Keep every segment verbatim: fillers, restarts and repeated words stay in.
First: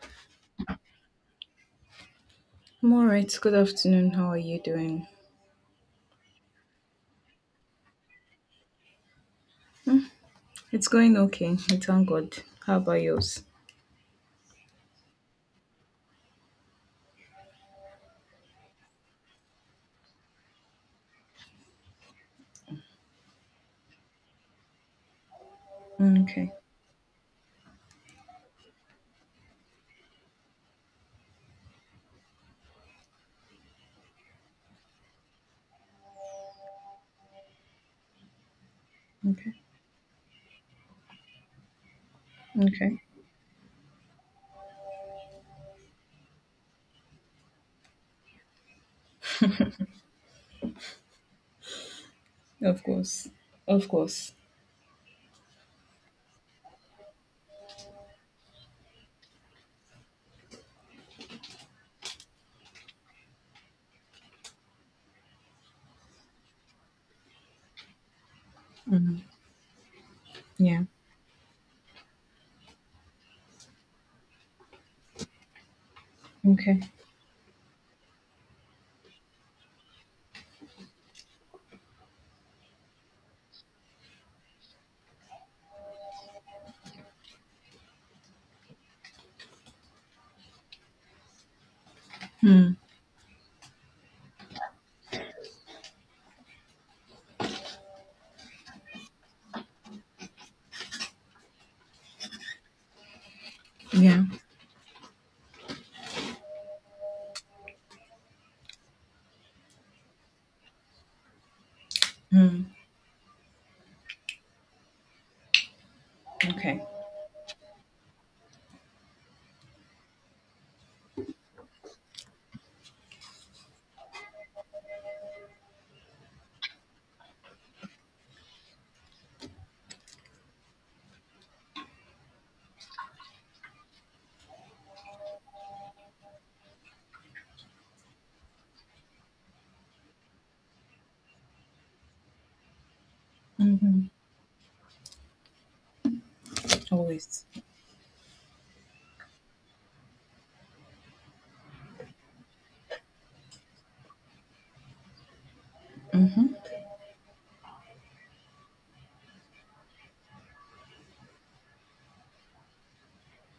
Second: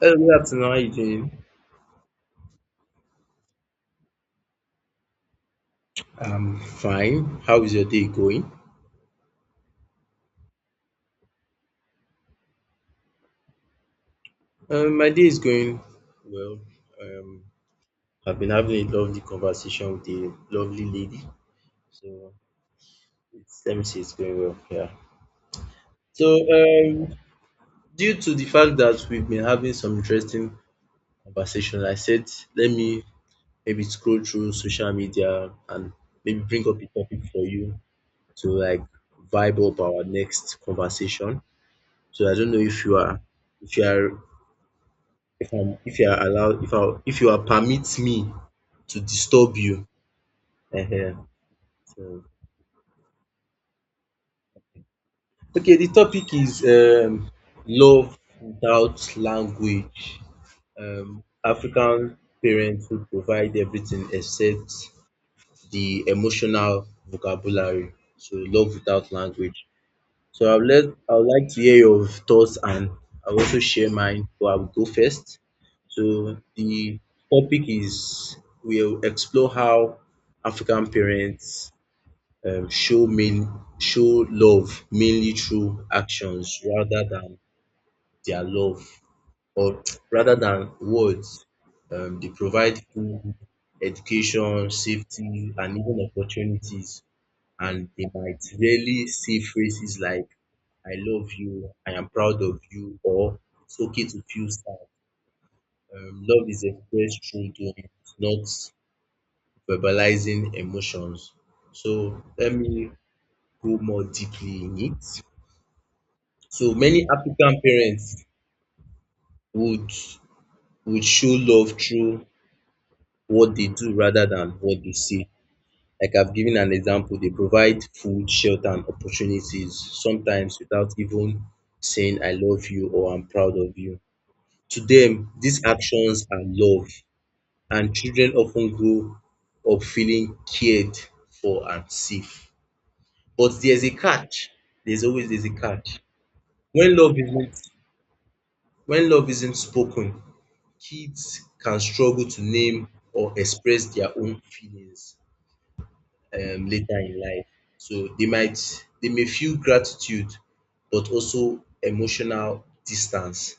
Hello, good afternoon. How are you doing? I'm alright. Good afternoon. How are you doing? I'm fine. How is your day going? It's going okay. We thank God. How about yours? Um, my day is going well. Um, I've been having a lovely conversation with a lovely lady, so it's, let me say it's going well. Yeah. So, Okay. um, due to the fact that we've been having some interesting conversation, I said let me maybe scroll through social media and maybe bring up a topic for you to like Okay. vibe up our next conversation. So I don't know if you Okay. are if you are if I'm if you are allowed if I if you are permit me to disturb you. Ehen. So Of course. Of course. okay, the topic is um love without language. Um, African parents who provide everything except the emotional vocabulary. So love without Mm, language. So I would yeah. let I would like to hear your thoughts, and I'll also share mine, but I will go first. So Okay. the topic is we'll explore how African parents um, show main show love mainly through actions rather than their love or rather than words. Um, they Hmm. provide food, education, safety, and even opportunities, and they might really see phrases like I love you, I am proud of you, or it's okay to Yeah. feel sad. Um, love is expressed through doing, not verbalizing emotions. So let Hmm. me go more deeply in it. So Okay. many African parents would would show love through what they do rather than what they say. Like I've given an example, they provide food, shelter, and opportunities, sometimes without even saying I love you or I'm proud of you. To them, these actions are love, and children often grow up feeling cared for and safe. But there's a Mm-hmm. catch. There's always there's a catch. When love Always. isn't when love isn't spoken, kids can struggle to name or express their own feelings Mm-hmm. um later in life. So they might they may feel gratitude but also emotional distance,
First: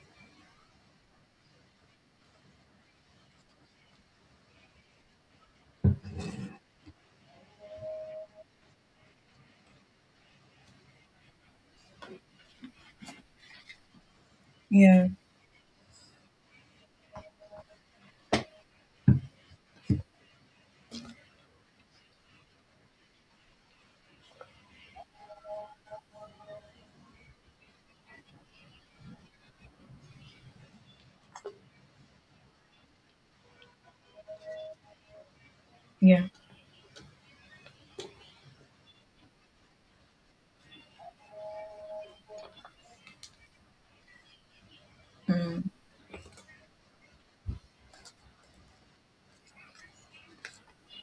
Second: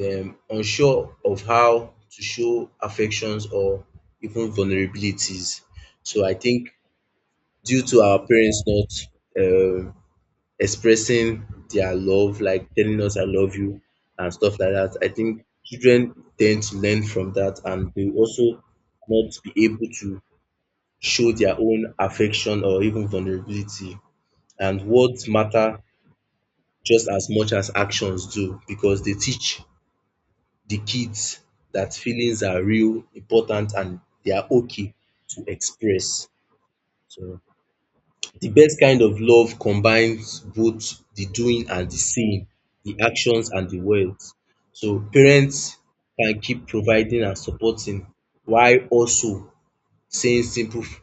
um unsure of how to show affections or even vulnerabilities. So I think due to our parents not um expressing their love, like telling us I love you and stuff like that, I Yeah. think children tend to learn from that and they also not be able to show their own affection or even vulnerability. And words matter just as much as actions do because they teach the kids that feelings are real, important, and they are okay to Yeah. express. So the best kind of love combines both the doing and the seeing, the actions and the words. So Mm-hmm. parents can keep providing and supporting while also saying simple f-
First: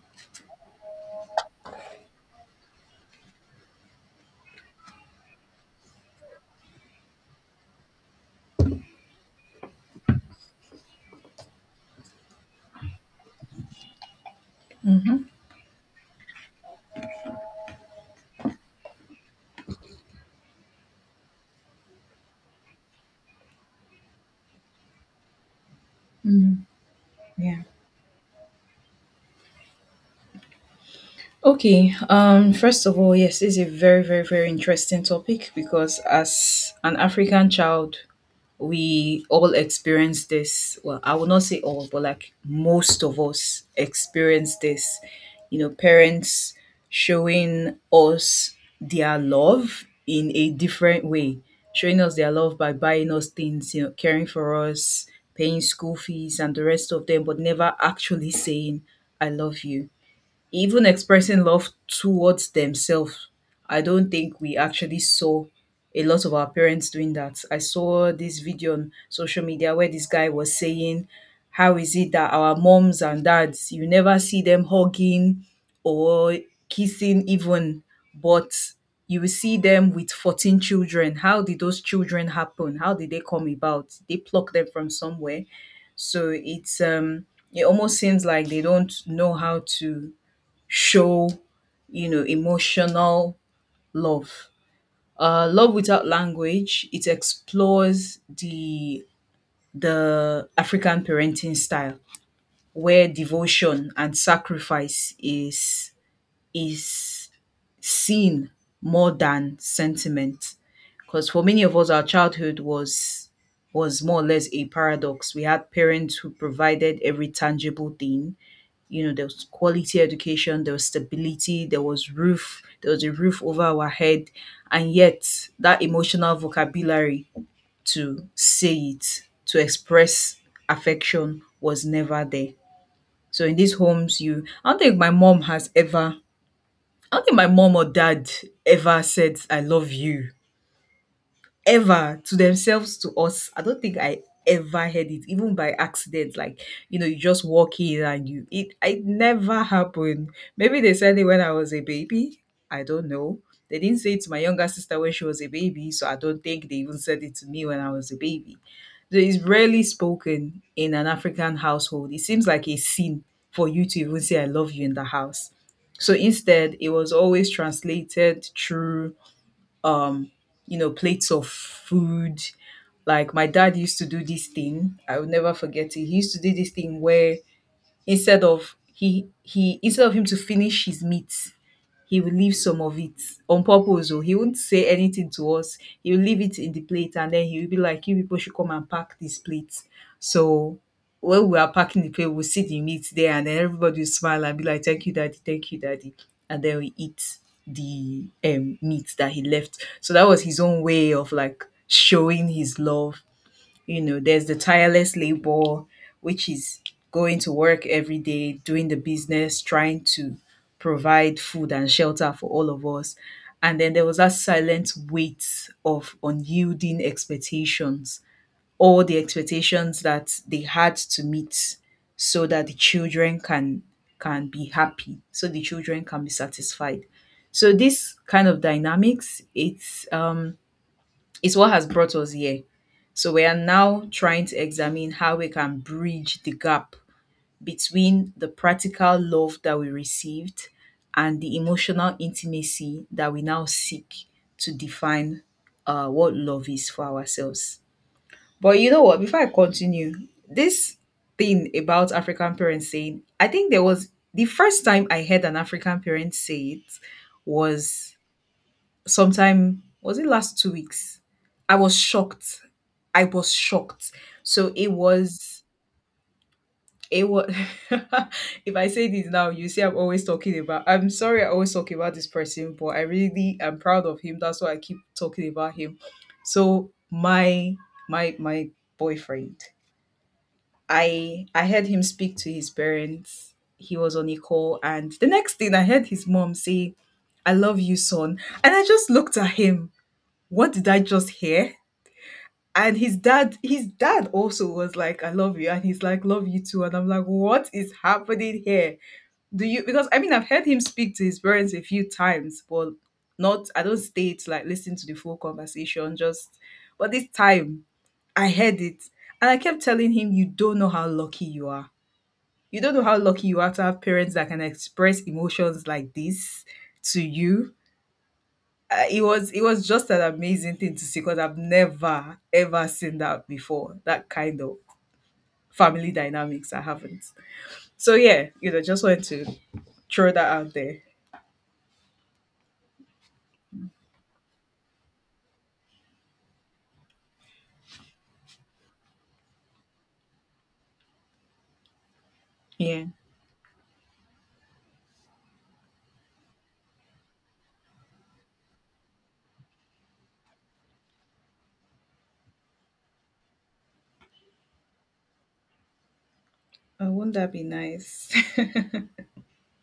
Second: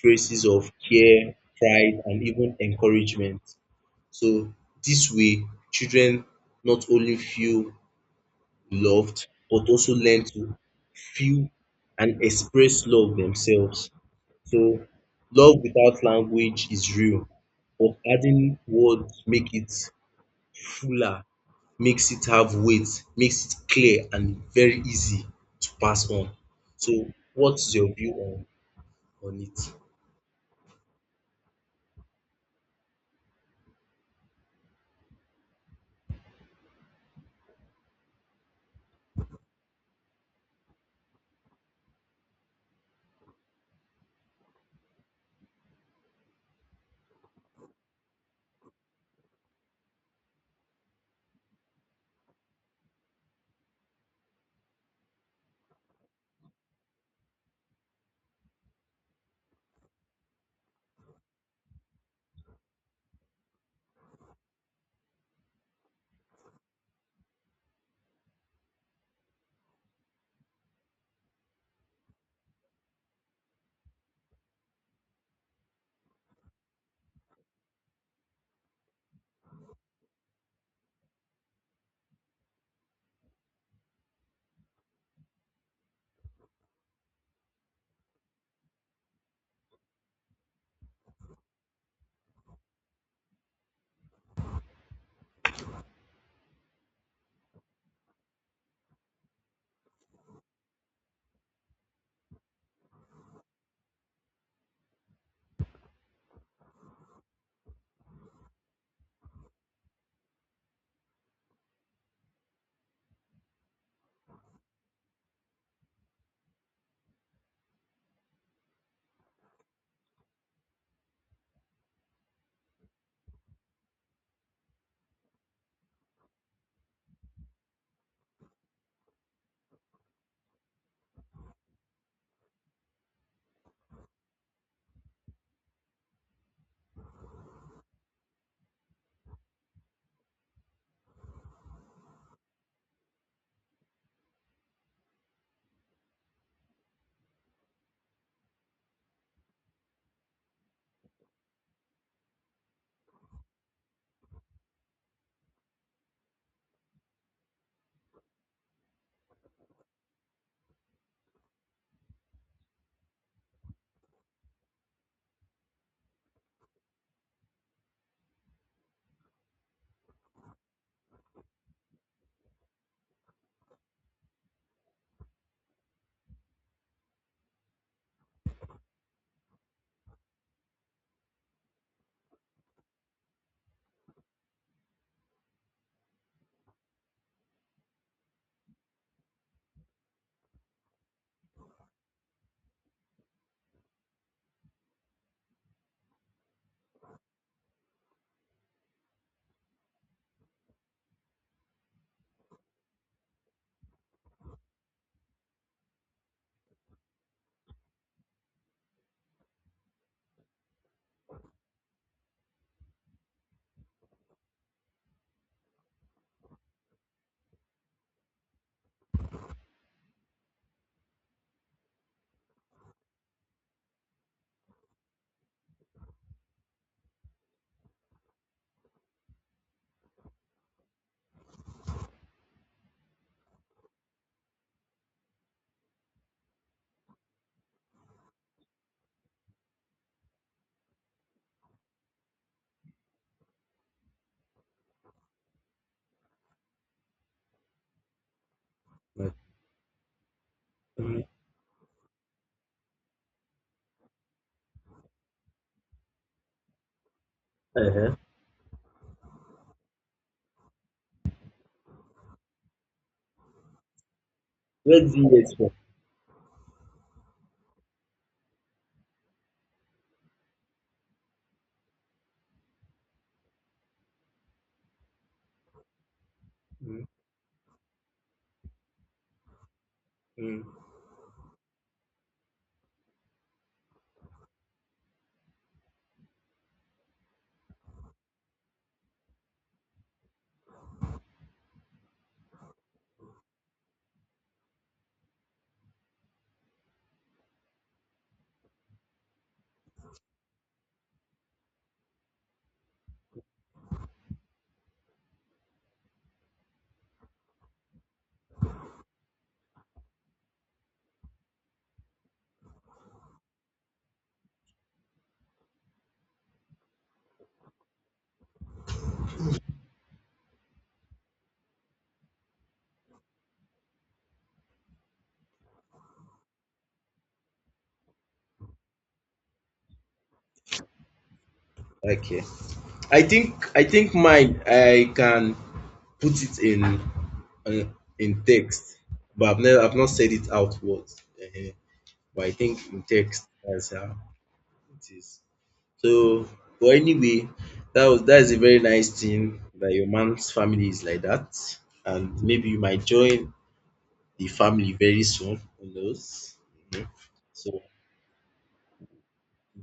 phrases of care, pride, and even encouragement. So this way, children not only feel loved, but also learn to feel and express love themselves. So love without language is real, but adding words make it fuller, makes it have weight, makes it clear and very easy to pass on. Mm-hmm. So Yeah. what's your view on on it? Okay. Um. First of all, yes, this is a very, very, very interesting topic because as an African child, we all experience this. Well, I will not say all, but like most of us experience this. You know, parents showing us their love in a different way, showing us their love by buying us things, you know, caring for us, paying school fees and the rest of them, but never actually saying, I love you, even expressing love towards themselves, I don't think we actually saw a lot of our parents doing that. I saw this video on social media where this guy was saying, how is it that our moms and dads, you never see them hugging or kissing, even, but you will see them with fourteen children. How did those children happen? How did they come about? They pluck them from somewhere. So it's um it almost seems like they don't know how to show, you know, emotional love. Uh, Love Without Language, it explores the the African parenting style where devotion and sacrifice is is seen more than sentiment. Because for many of us, our childhood was was more or less a paradox. We had parents who provided every tangible thing. You know, there was quality education, there was stability, there was roof, there was a roof over our head, and yet that emotional vocabulary to say it, to express affection was never there. So in these homes, you I don't think my mom has ever I don't think my mom or dad ever said I love you, ever, to themselves, to us. I don't think I ever heard it, even by accident. Like, you know, you just walk in and you it it never happened. Maybe they said it when I was a baby. I don't know. They didn't say it to my younger sister when she was a baby, so I don't think they even said it to me when I was a baby. So it's rarely spoken in an African household. It seems like a sin for you to even say I love you in the house. So instead, it was always translated through um, you know, plates of food. Like my dad used to do this thing. I will never forget it. He used to do this thing where instead of he he instead of him to finish his meat, he will leave some of it on purpose. Oh, he won't say anything to us. He will leave it in the plate and then he will be like, "You people should come and pack this plate." So when we are packing the plate, we'll see the meat there and then everybody will smile and be like, "Thank you, daddy, thank you, daddy." And then we eat the um meat that he left. So that was his own way of like showing his love. You know, there's the tireless labor, which is going to work every day, doing the business, trying to provide food and shelter for all of us. And then there was that silent weight of unyielding expectations, all the expectations that they had to meet so that the children can can be happy, so the children can be satisfied. So this kind of dynamics, it's um it's what has brought us here. So we are now trying to examine how we can bridge the gap between the practical love that we received and the emotional intimacy that we now seek to define uh, what love is for ourselves. But you know what? Before I continue, this Right. thing about African parents saying, I think there was the first time I heard an African parent say it Uh-huh. was sometime, was it last two weeks? I was shocked I was shocked. So it What's the yes was for? it was if I say this now, you see I'm always talking about, I'm sorry, I always talk about this person, but I really am proud of him. That's why I keep talking about him. So Mm, my my my boyfriend, mm. I I heard him speak to his parents. He was on a call and the next thing I heard his mom say, "I love you, son." And I just looked at him. What did I just hear? And his dad, his dad also was like, "I love you." And he's like, "Love you too." And I'm like, what is happening here? Do you, because I mean, I've heard him speak to his parents a few times, but not, I don't stay to like listen to the full conversation, just, but this time I heard it. And I kept telling him, you don't know how lucky you are. You don't know how lucky you are to have parents that can express emotions like this to you. uh, it was it was just an amazing thing to see because I've never ever seen that before. That kind of family dynamics, I haven't. So yeah, you know, just wanted to throw that out there. Okay. I think I think mine I can put it in uh, in text, but I've never I've not said it outward. Uh-huh. But I think in Yeah, text that's how it is. So, but anyway, that was that is a very nice thing that your man's family is like that, and maybe you might join the family very soon. Who knows? Mhm. uh, wouldn't that be So nice?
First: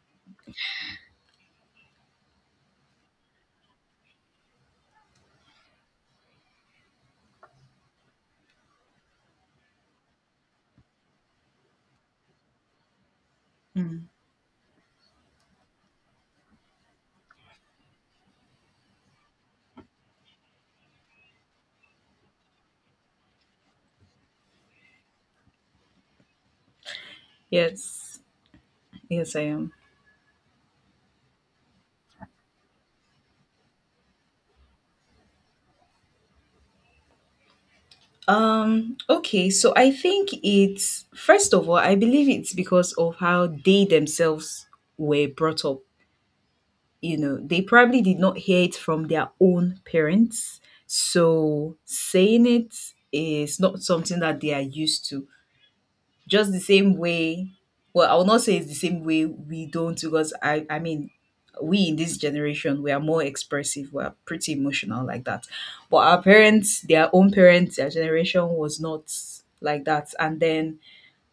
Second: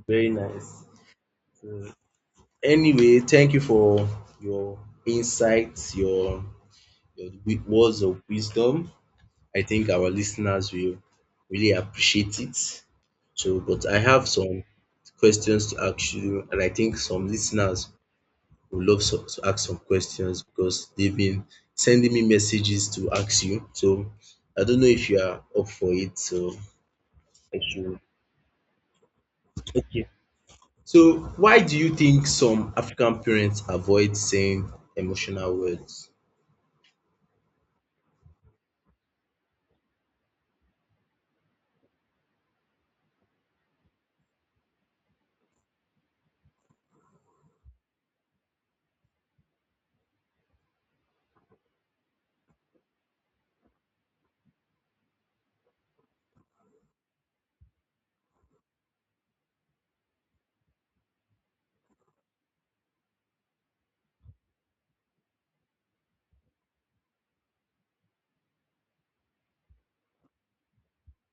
very nice. So anyway, thank you for your insights, your your wi- words of wisdom. I think our listeners will really appreciate it. So, but I Mm. have some questions to ask you, and I think some listeners would love so, to ask some questions because they've been sending me messages to ask you. So, I don't know if you are up for it. So, I should. Yes, yes, I am. Okay. So, why do you think some African parents avoid saying emotional words? Um, okay, so I think it's first of all, I believe it's because of how they themselves were brought up. You know, they probably did not hear it from their own parents. So saying it is not something that they are used to. Just the same way, well, I will not say it's the same way we don't, because I, I mean, we in this generation, we are more expressive. We are pretty emotional like that. But our parents, their own parents, their generation was not like that. And then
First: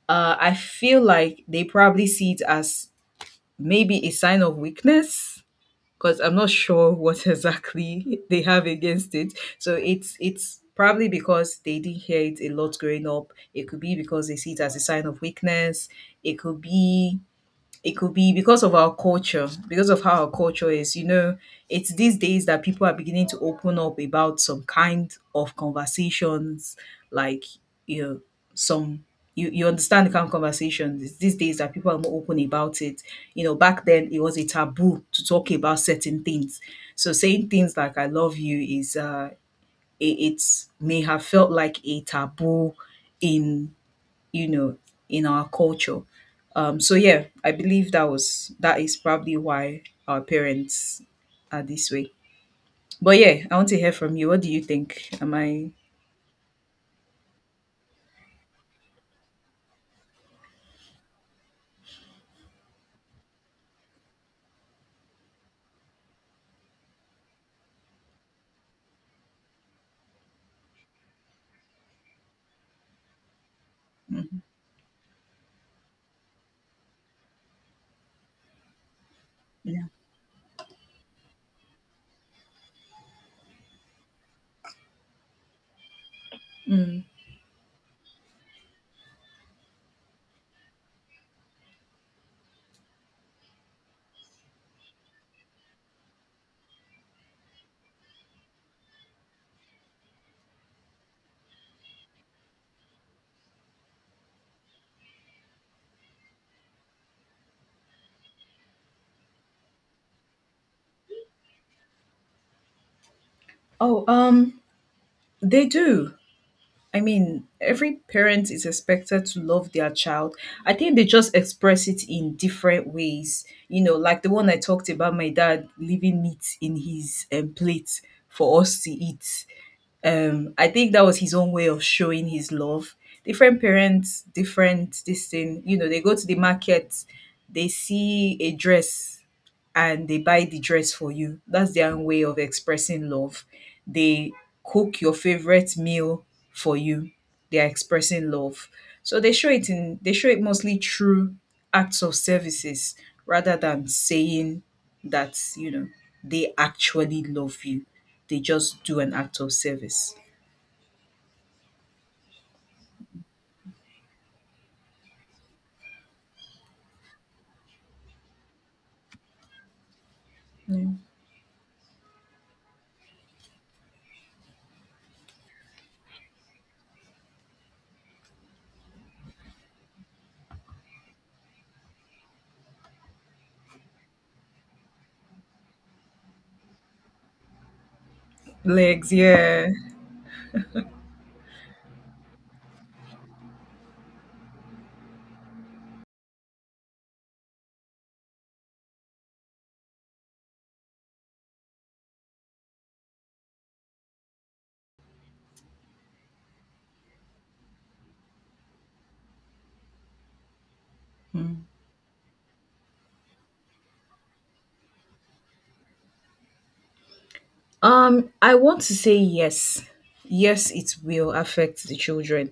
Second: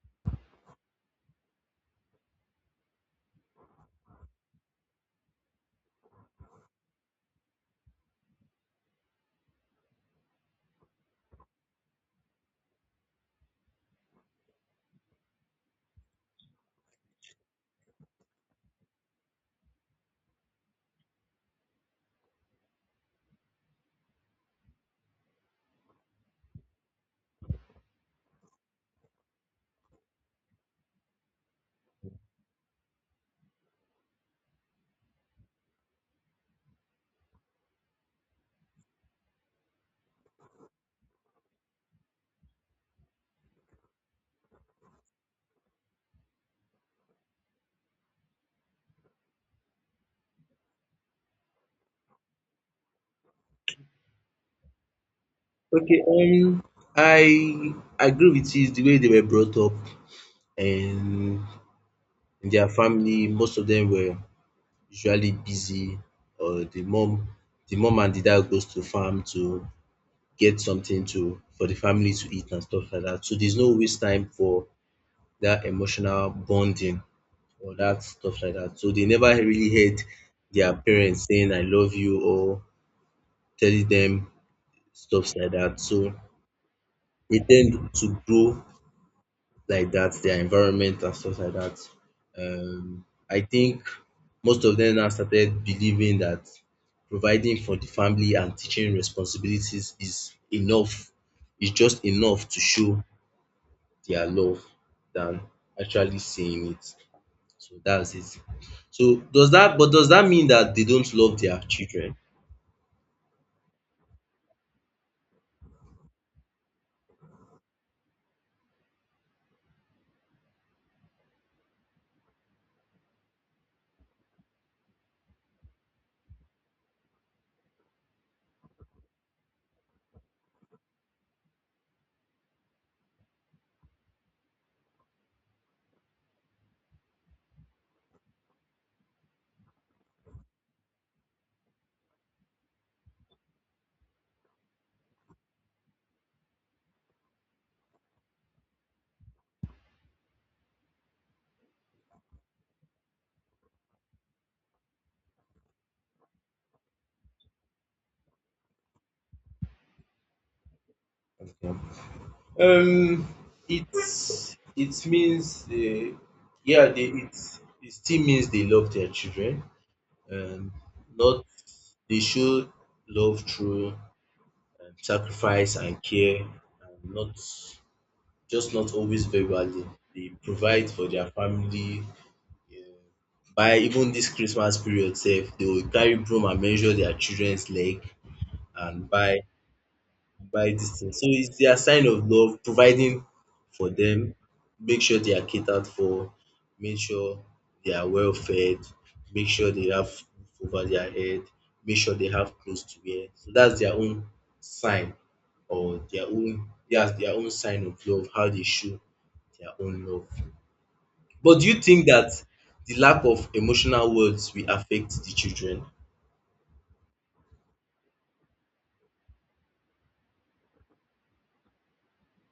uh, I feel like they probably see it as maybe a sign of weakness because I'm not sure what exactly they have against it. So it's it's probably because they didn't hear it a lot growing up. It could be because they see it as a sign of weakness. It could be it could be because of our culture, because of how our culture is. You know, it's these days that people are beginning to open up about some kind of conversations, like you know, some you, you understand the kind of conversations. It's these days that people are more open about it. You know, back then it was a taboo to talk about certain things. So saying things like "I love you" is uh, it, it may have felt like a taboo in, you know, in our culture. Um, so yeah, I believe that was that is probably why our parents are this way. But yeah, I want to hear from you. What do you think? Am I? Okay, um, I agree with you. It's the way they were brought up, and in their family, most of them were usually busy. Or the mom, the mom and the dad goes to farm to get something to for the family to eat and stuff like that. So there's no waste time Mhm. for that emotional bonding or that stuff like that. So they never really Yeah. heard their parents saying "I love you" or telling them stuff like that. So Mm. they tend to grow like that, their environment and stuff like that. Um, I think most of them now started believing that providing for the family and teaching responsibilities is enough, is just enough to show their love than actually seeing it. So that's it. So does that but does that mean that they don't love their children? Oh, um, they do. I mean, every parent is expected to love their child. I think they just express it in different ways. You know, like the one I talked about, my dad leaving meat in his um, plate for us to eat. Um, I think that was his own way of showing his love. Different parents, different this thing, you know, they go to the market, they see a dress and they buy the dress for you. That's their own way of expressing love. They cook your favorite meal for you. They are expressing love. So they show it in they show it mostly through acts of services rather than saying that, you know, they actually love you. They just do an act of service. Okay. Um, it's it means they yeah they it it still means they love their children, um Yeah. not they show love through um sacrifice and care, and not just not always verbally. They provide for their family um by even this Christmas period sef dey go carry broom and measure their children's leg and Legs, buy yeah. by this thing. So it's their sign of love, providing for them, make sure they are catered for, make sure they are well fed, make sure they have roof over their head, make sure they have clothes to wear. So that's their own sign or their own that's their own sign of love, how they show their own love. Mm. But do you think that the lack of emotional words will affect the children? Um, I want to say yes. Yes, it will affect the children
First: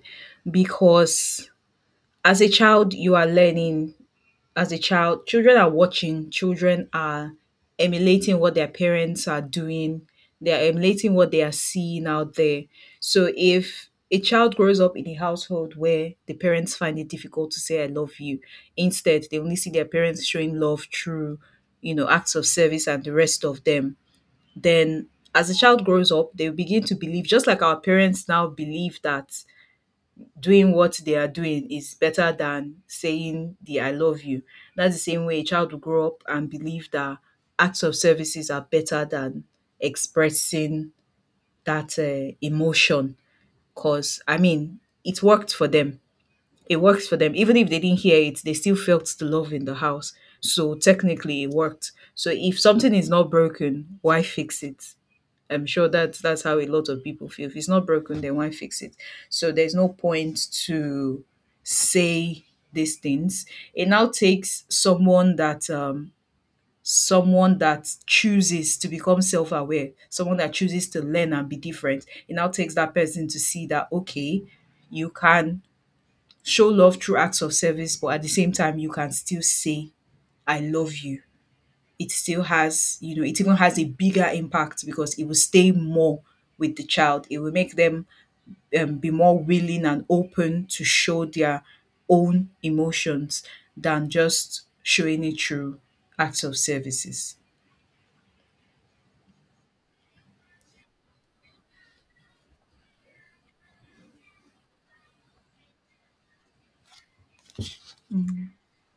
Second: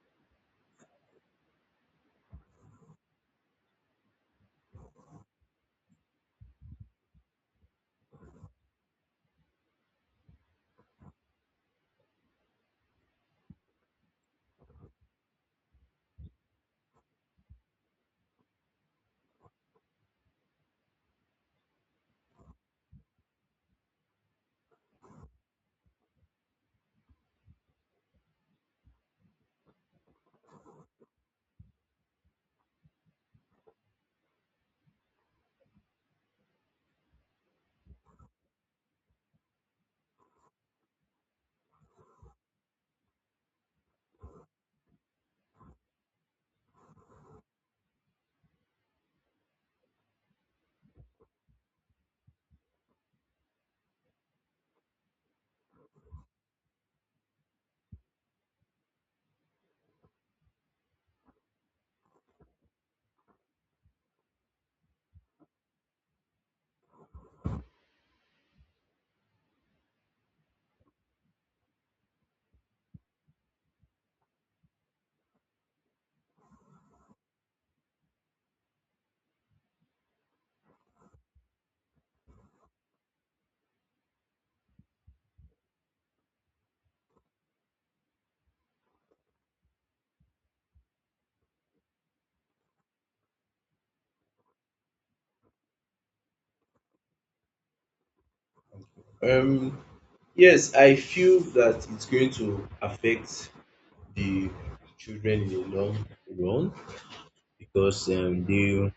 because as a child, you are learning. As a child, children are watching, children are emulating what their parents are doing, they are emulating what they are seeing out there. So if a child grows up in a household where the parents find it difficult to say I love you, instead they only see their parents showing love through, you know, acts of service and the rest of them, then as a child grows up, they begin to believe just like our parents now believe that doing what they are doing is better than saying the I love you. That's the same way a child will grow up and believe that acts of services are better than expressing that uh, emotion. Because, I mean, it worked for them. It works for them. Even if they didn't hear it, they still felt the love in the house. So technically, it worked. So if something is not broken, why fix it? I'm sure that's that's how a lot of people feel. If it's not broken, they won't fix it. So there's no point to say these things. It now takes someone that um someone that chooses to become self-aware, someone that chooses to learn and be different. It now takes that person to see that okay, you can show love through acts of service, but at the same time you can still say I love you it still has, you know, it even has a bigger impact because it will stay more with the child. It will make them um, be more willing and open to show their own emotions than just showing it through acts of services. Um yes, I feel that it's going to affect the children in the long run because um, they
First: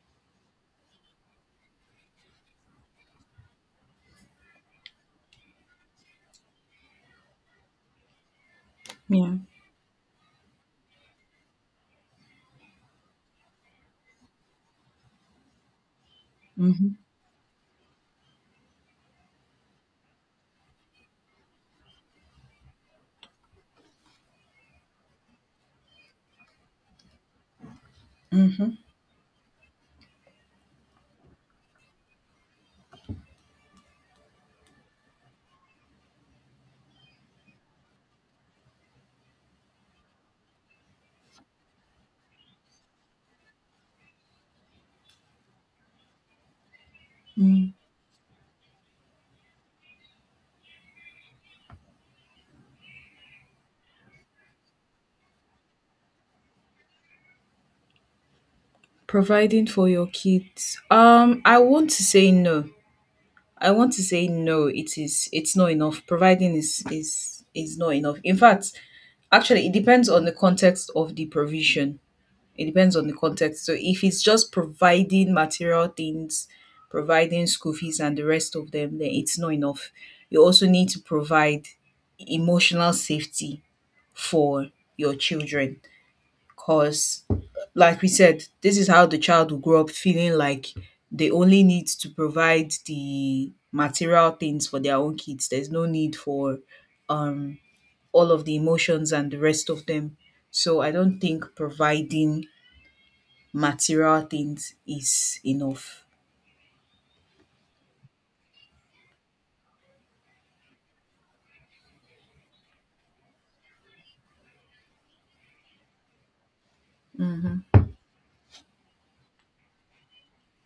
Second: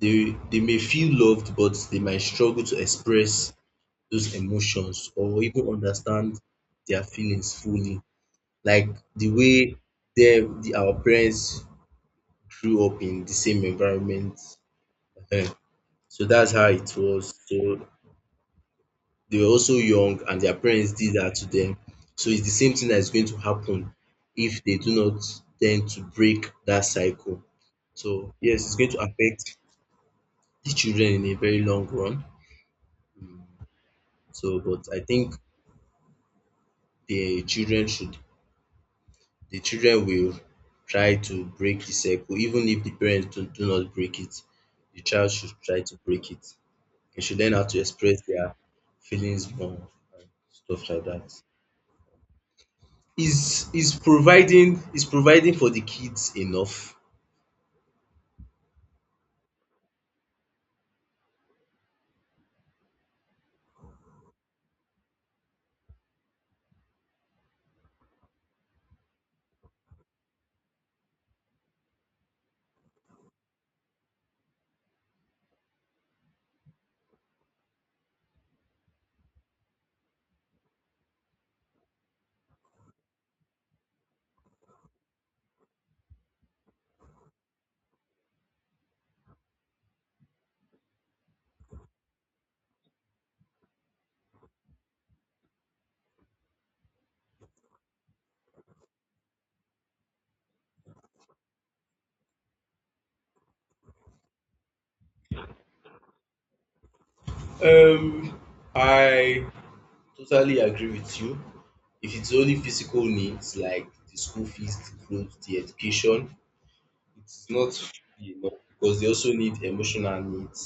they they may feel loved, but they might struggle to express those emotions or even understand their feelings fully. Like the Yeah. way them the, our parents grew up in the same environment. Ehen. So that's how it Mhm. was. So they were also young and their parents did that to them. So it's the same thing that is going to happen if they do not tend to break that cycle. So yes, Mhm. it's going to affect the children in a very long run. So but I think the children should the children will try to break the cycle. Even if the parents do, do not break it, the child should try to break it. They should learn how Mm. to express their feelings more and stuff like that. Is is providing is providing for the kids enough? Providing for your kids. Um, I want to say no. I want to say no. It is. It's not enough. Providing is is is not enough. In fact, actually, it depends on the context of the provision. It depends on the context. So if it's just providing material things, providing school fees and the rest of them, then it's not enough. You also need to provide emotional safety for your children because like we said, this is how the child will grow up feeling like they only need to provide the material things for their own kids. There's no need for um all of the emotions and the rest of them. So I don't think providing material things is enough. Um, I totally agree with you. If it's only physical needs like the school fees, the clothes, the education, it's not Mm-hmm. fully enough because they also need emotional needs.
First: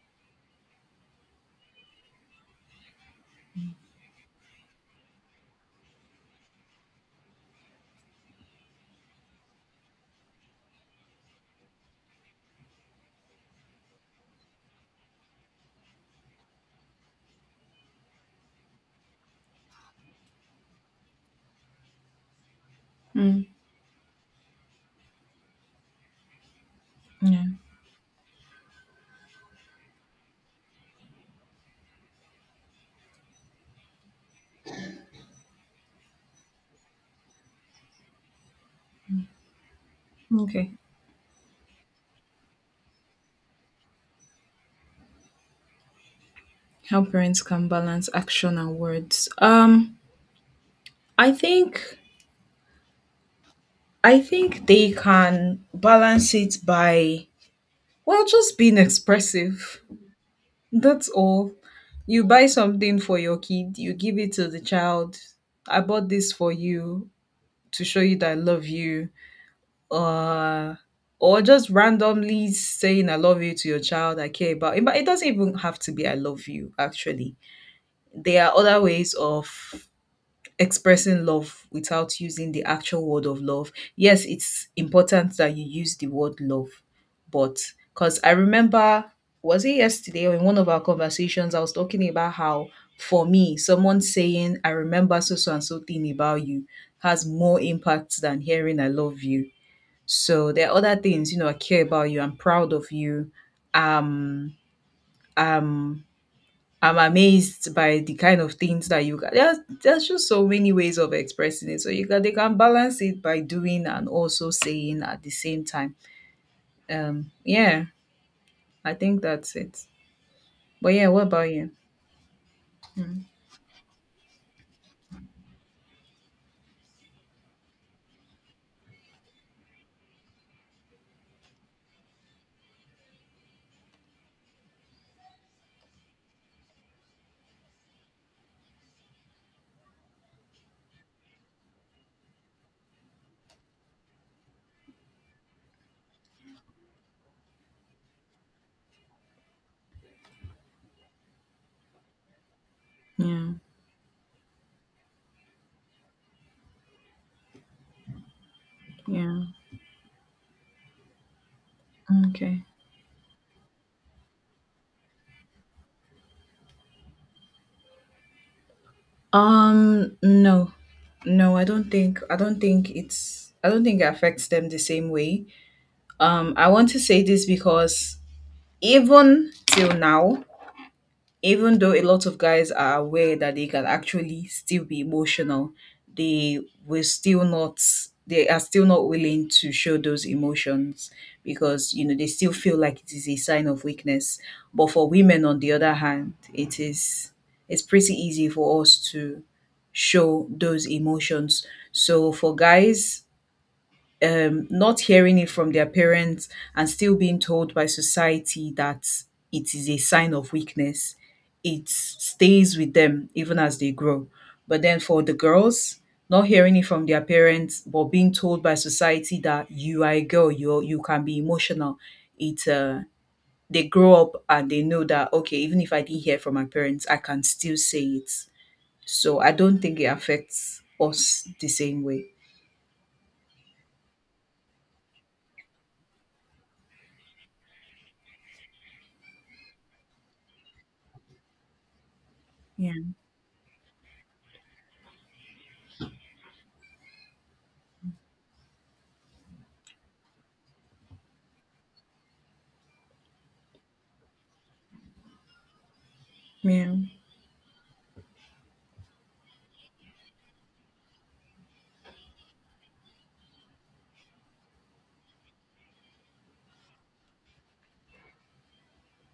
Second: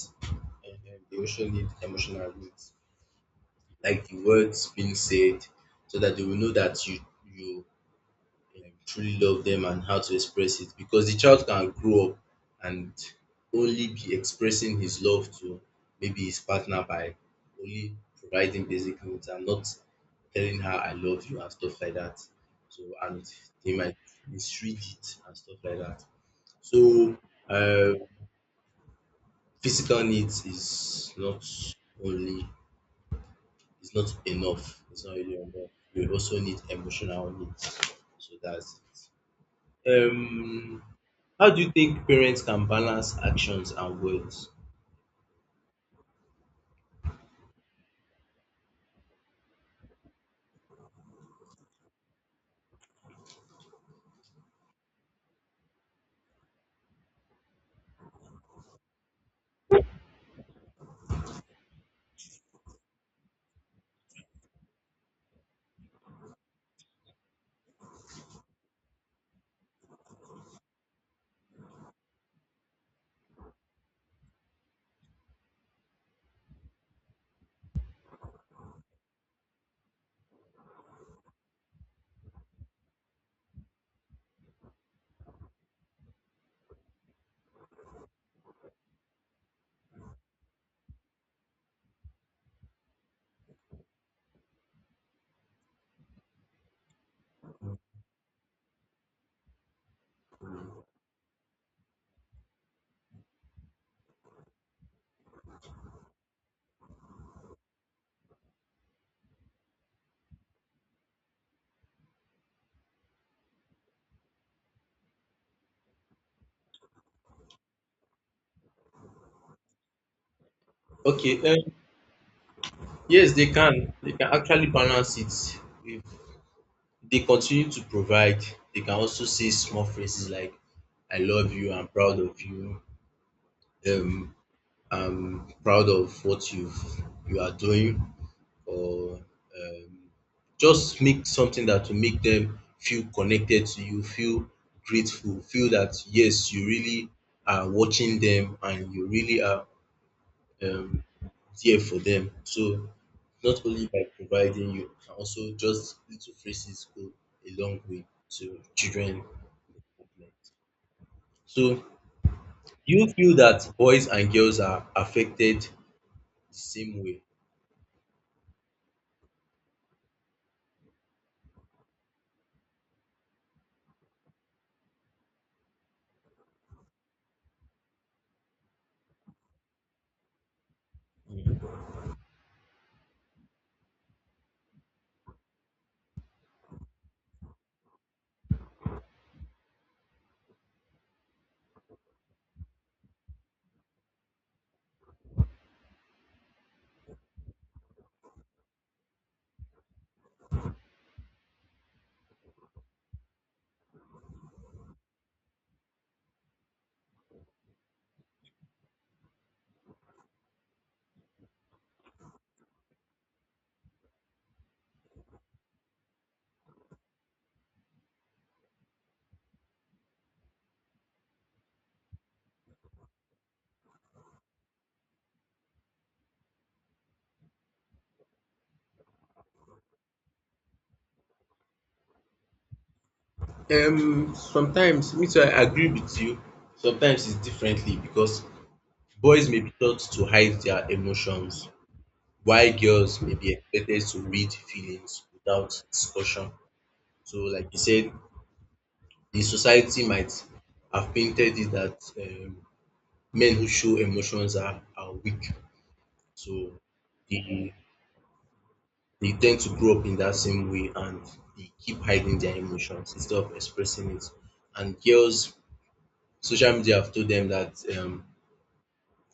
um, They also need emotional needs, like the words being said, so that they will know that you you like, truly love them and how to express it because the child can grow up and only be expressing his love to maybe his partner by only providing basic needs and not telling her I love you and stuff like that. So and Mm, they might misread it and stuff like that. So yeah. uh, physical needs is not only is not enough. It's not really enough. You also need emotional needs. So that's it. Okay. Um, how do you think parents can balance actions and words? How parents can balance action and words. Um, I think I think they can balance it by well just being expressive. That's all. You buy something for your kid, you give it to the child. I bought this for you to show you that I love you. uh, or just randomly saying I love you to your child, I care about it. But it doesn't even have to be I love you, actually. There are other ways of expressing love without using the actual word of love. Yes, it's important that you use the word love, but because I remember, was it yesterday or in one of our conversations, I was talking about how for me, someone saying, I remember so so and so thing about you has more impact than hearing I love you, so there are other things, you know, I care about you. I'm proud of you. Um, um, I'm amazed by the kind of things that you got. There's, there's just so many ways of expressing it. So you can they can balance it by doing and also saying at the same time. Um, yeah, I think that's it. But yeah, what Okay, about um, you? Mm, yes, they can. They can actually balance it. If they continue to provide, they can also say small phrases like "I love you," "I'm proud of you," um, "I'm proud of what you you are doing," or um, just make something that will make them feel connected to you, feel grateful, feel that yes, you really are watching them and you really are um, there for them. So yeah, not only by providing, you can also just little phrases go a long way to children yeah. development. So do Okay. you feel that boys and girls are affected the same way? Um, no, no, I don't think I don't think it's I don't think it affects them the same way. Um, I want to say this because even till now, even though a lot of guys are aware that they can actually still be emotional, they will still not they are still not willing to show those emotions because you know they still feel like it is a sign of weakness. But for women on the other hand, it is it's pretty easy for us to show those emotions. So for guys, um, not hearing it from their parents and still being told by society that it is a sign of weakness, it stays with them even as they grow. But then for the girls, not hearing it from their parents, but being told by society that you are a girl, you you can be emotional. It uh, They grow up and they know that okay, even if I didn't hear from my parents, I can still say it. So I don't think it affects us the same way. Um, sometimes me too, I agree with you. Sometimes it's differently because boys may be taught to hide their emotions, while Yeah. girls may be expected to read feelings without discussion. So, like you said, the society might have painted it that um, men who show emotions are, are weak. So Yeah. they, they tend to grow up in that same way and they keep hiding their emotions instead of expressing it. And girls, social media have told them that um,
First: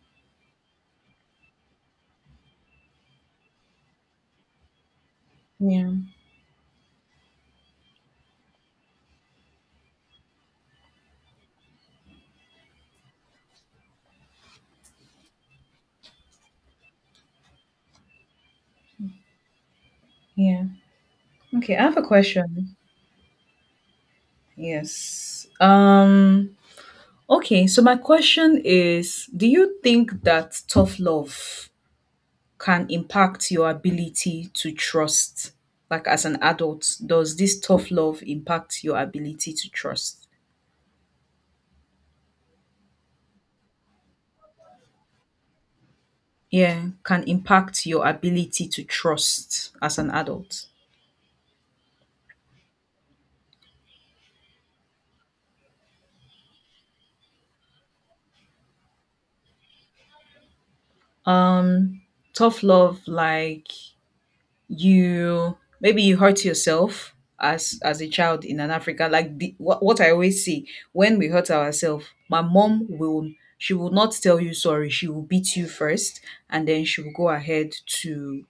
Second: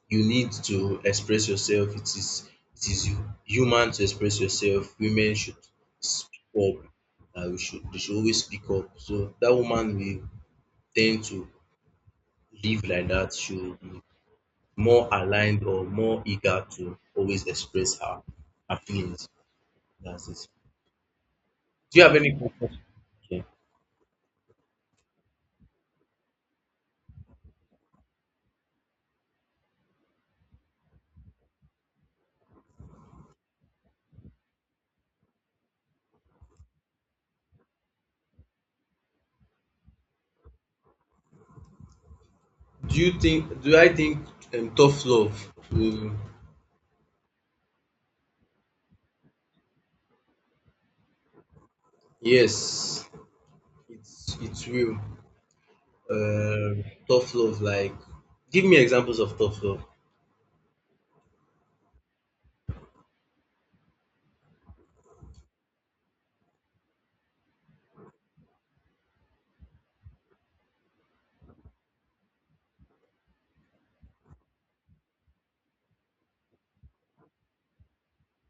you need to express yourself. It is it is hu- human to express yourself. Women should Yeah. speak up. Uh, we should, they should always speak up. So that woman will tend to live like that. She will be more aligned or more eager to always express her, her feelings. That's it. Yeah. Okay, I have Do a you have any question. question? Okay. Yes. Um okay, so my question is, do you think that tough love can impact your ability to trust? Like as an adult, does this tough love impact your ability to trust? Do you think? Do I think um, tough love? Um, Yeah, can impact your ability to trust as an adult. yes, it's it's real. Um, tough love, like give me examples of tough love. Um Tough love like you maybe you hurt yourself as as a child in an africa like the what, what I always see when we hurt ourselves my mom will she will not tell you sorry she will beat you first and then she will go ahead to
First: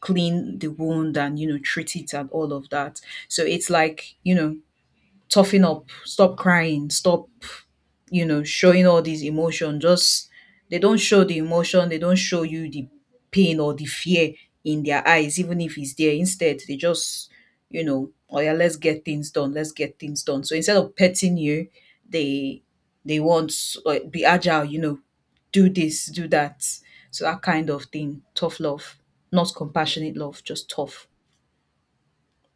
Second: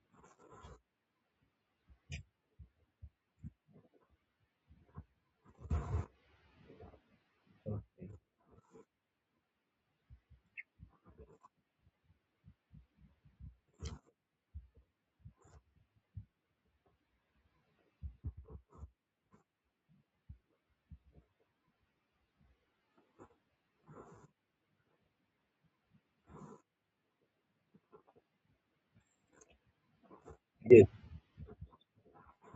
clean the wound and you know treat it and all of that so it's like you know toughen up, stop crying, stop, you know, showing all these emotion. Just they don't show the emotion, they don't show you the pain or the fear in their eyes, even if it's there. Instead, they just, you know, oh yeah, let's get things done, let's get things done. So instead of petting you, they they want like, be agile, you know, do this, do that. So that kind of thing, tough love, not compassionate love, just Yes, tough.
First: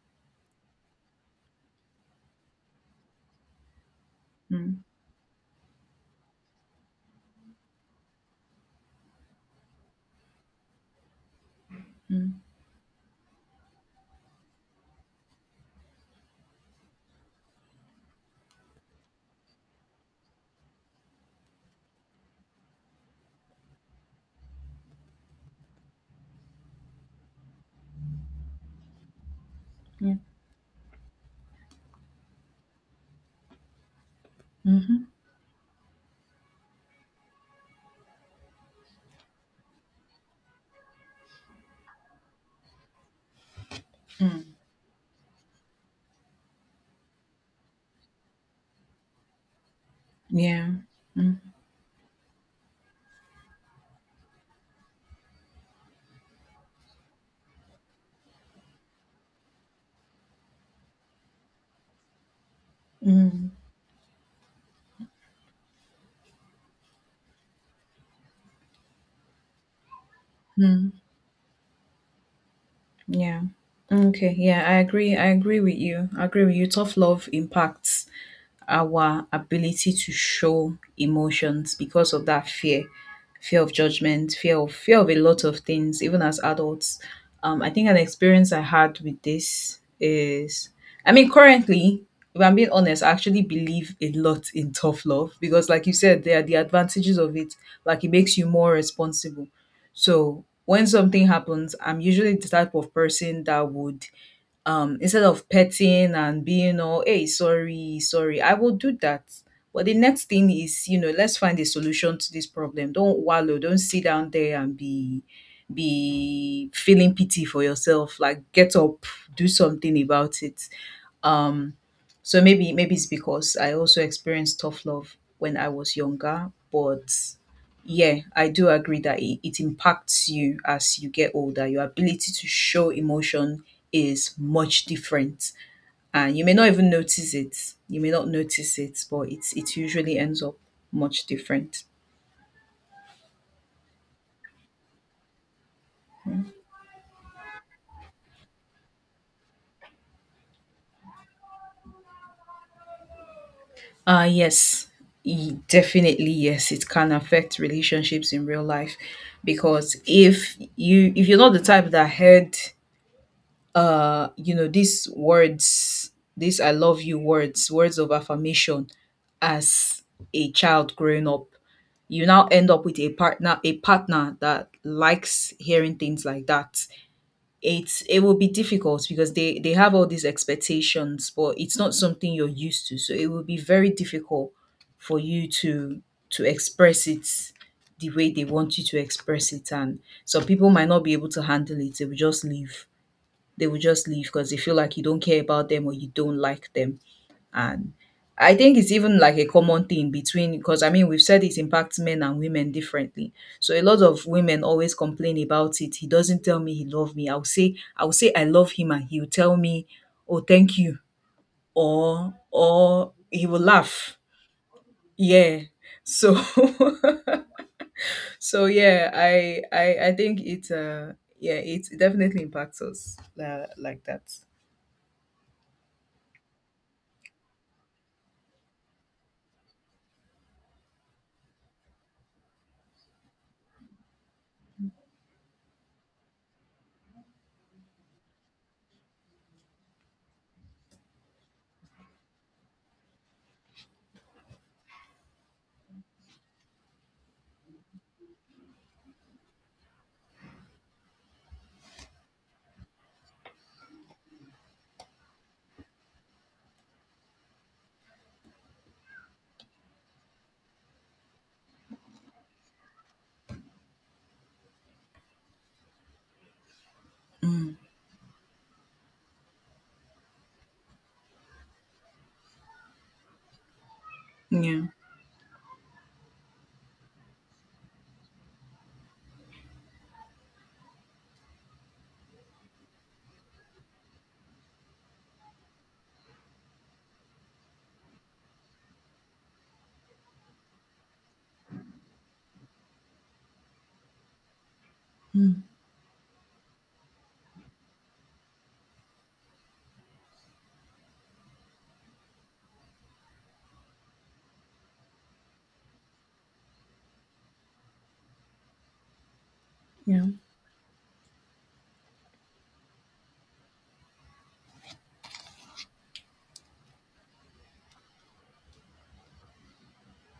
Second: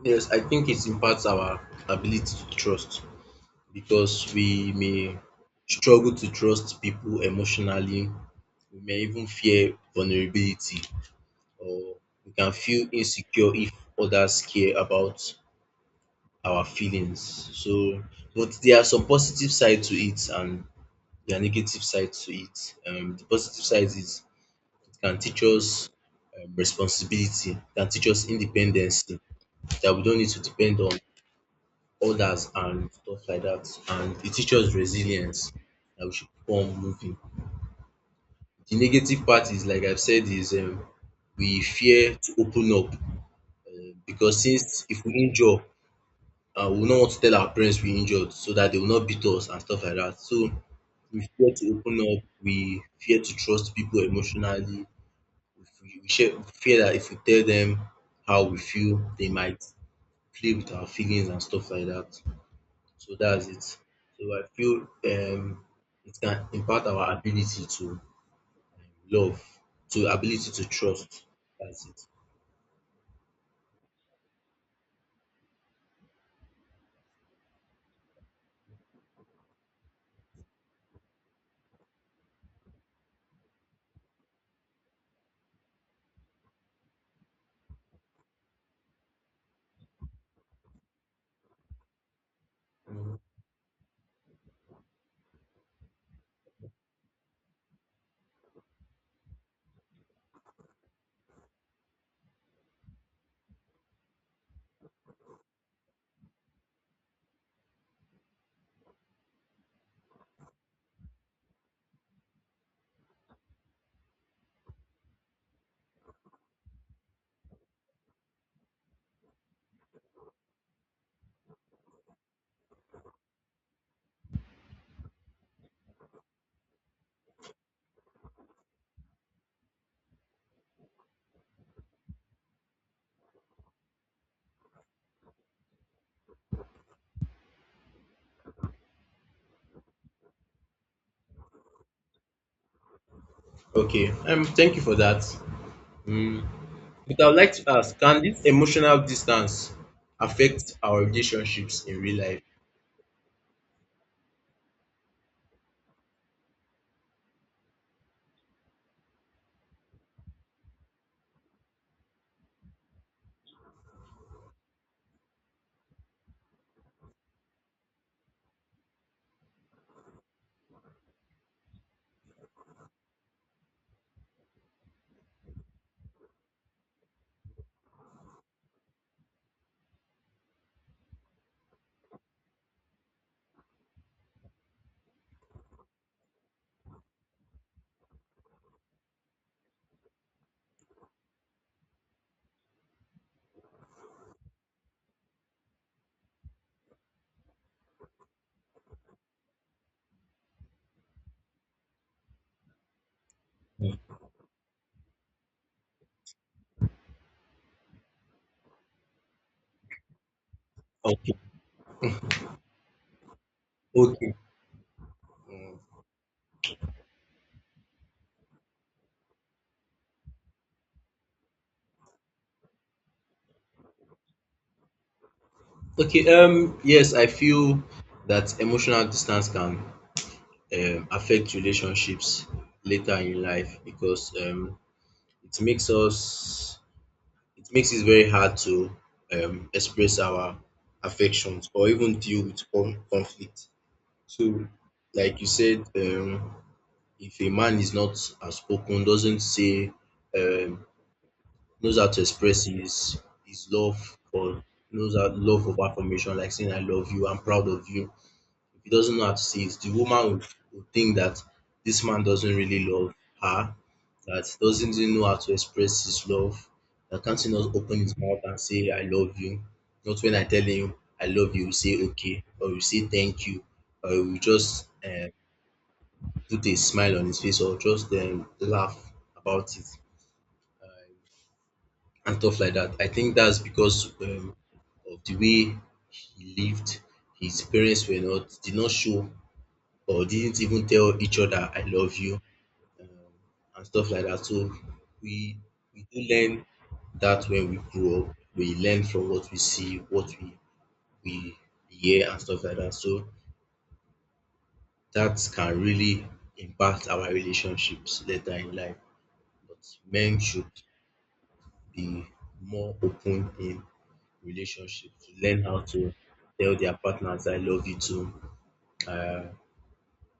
yes, I think it imparts our ability to trust because we Mm, may struggle to trust people emotionally. We may even fear vulnerability or we mm, can feel insecure if others care about our feelings. So, but there are some positive side to it and there are negative side to it. Um, the positive side is it can teach us um, responsibility, it can teach us independence, that we yeah. don't need to depend on others and stuff like that. And it teaches Mm-hmm. resilience that we should keep on moving. The negative part is, like I've said, is um, we fear to open up uh, because Mm. since if we injure uh, we will not want to tell our parents we injured so that they will not beat us and stuff like that. So we Yeah. fear to open up, we fear to trust people emotionally, we share, fear that if we tell them how we feel, they might play with our feelings and stuff like that. So that's Mm, it. So I feel um, it can impact our ability to love, to ability to trust. That's it. yeah. Mm, okay. Yeah, I agree. I agree with you. I agree with you. Tough love impacts our ability to show emotions because of that fear fear of judgment, fear of fear of a lot of things even as adults. um I think an experience I had with this is I mean currently, if I'm being honest, I actually believe a lot in tough love because like you said there are the advantages of it, like it makes you more responsible. So when something happens I'm usually the type of person that would um instead of petting and being all hey sorry sorry I will do that, but the next thing is you know let's find a solution to this problem, don't wallow, don't sit down there and be be feeling pity for yourself, like get up, do something about it. um, so maybe maybe it's because I also experienced tough love when I was younger, but yeah, I do agree that it, it impacts you as you get older. Your ability to show emotion is much different, and you may not even notice it. You may not notice it, but it's it usually ends up much different. Okay. Um, thank you for that. Mm. But I would like to ask, can this emotional distance affect our relationships in real life? Uh yes. E- Definitely yes, it can affect relationships in real life because if you if you're not the type that heard uh you know these words, these I love you words, words of affirmation as a child growing up, you now end up with a partner a partner that likes hearing things like that. It's it will be difficult because they they have all these expectations but it's not something you're used to so it will be very difficult for you to to express it the way they want you to express it, and some people might not be able to handle it, they will just leave, they will just leave because they feel like you don't care about them or you don't like them. And I think it's even like a common thing between because I mean we've said it impacts men and women differently. So a lot of women always complain about it. He doesn't tell me he loves me. I'll say I'll say I love him and he'll tell me, "Oh, thank you." Okay, Or or he will laugh. okay, Yeah. So so yeah, I I I think it uh yeah, it definitely impacts us uh, like that. okay. Um, yes, I feel that emotional distance can um, affect relationships later in life because um, it makes us, it makes it very hard to um, express our affections or even deal with con- conflict. So, like you said, um, if a man is not outspoken, doesn't say um, knows how to express his his love or knows how love of affirmation, like saying I love you, I'm proud of you. If he doesn't know how to say it, the woman would, would think that this man doesn't really love her, that doesn't really know how to express his love, that can't he not Mm. open his mouth and say I love you. Not when I tell him I love you, you say okay, or you say thank you, or you Yeah. just uh, put a smile on his face or just um, laugh about it. And stuff like that. I think that's because um, of the way he lived. His parents were not did not show or didn't even tell each other "I love you" and stuff like that. So we Mm, we do learn that when we grow up, we learn from what we see, what we we hear and stuff like that. So that can really impact our relationships later in life. But yeah. men should be more open in relationship to learn how to tell their partners I love you too, uh,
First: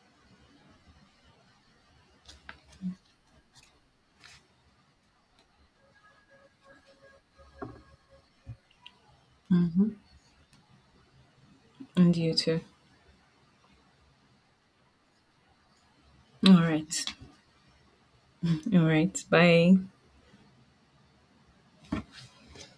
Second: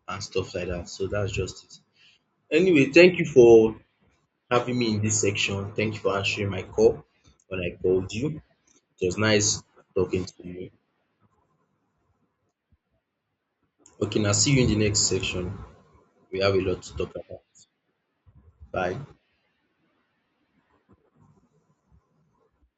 and stuff like that. So that's just it. Anyway, thank you for having me in this section. Thank you for answering my call when I called you. It was nice Hmm. talking to you. And you too. Okay, now see you in the next section. We have a All lot to right. talk about. All Bye. right. Bye.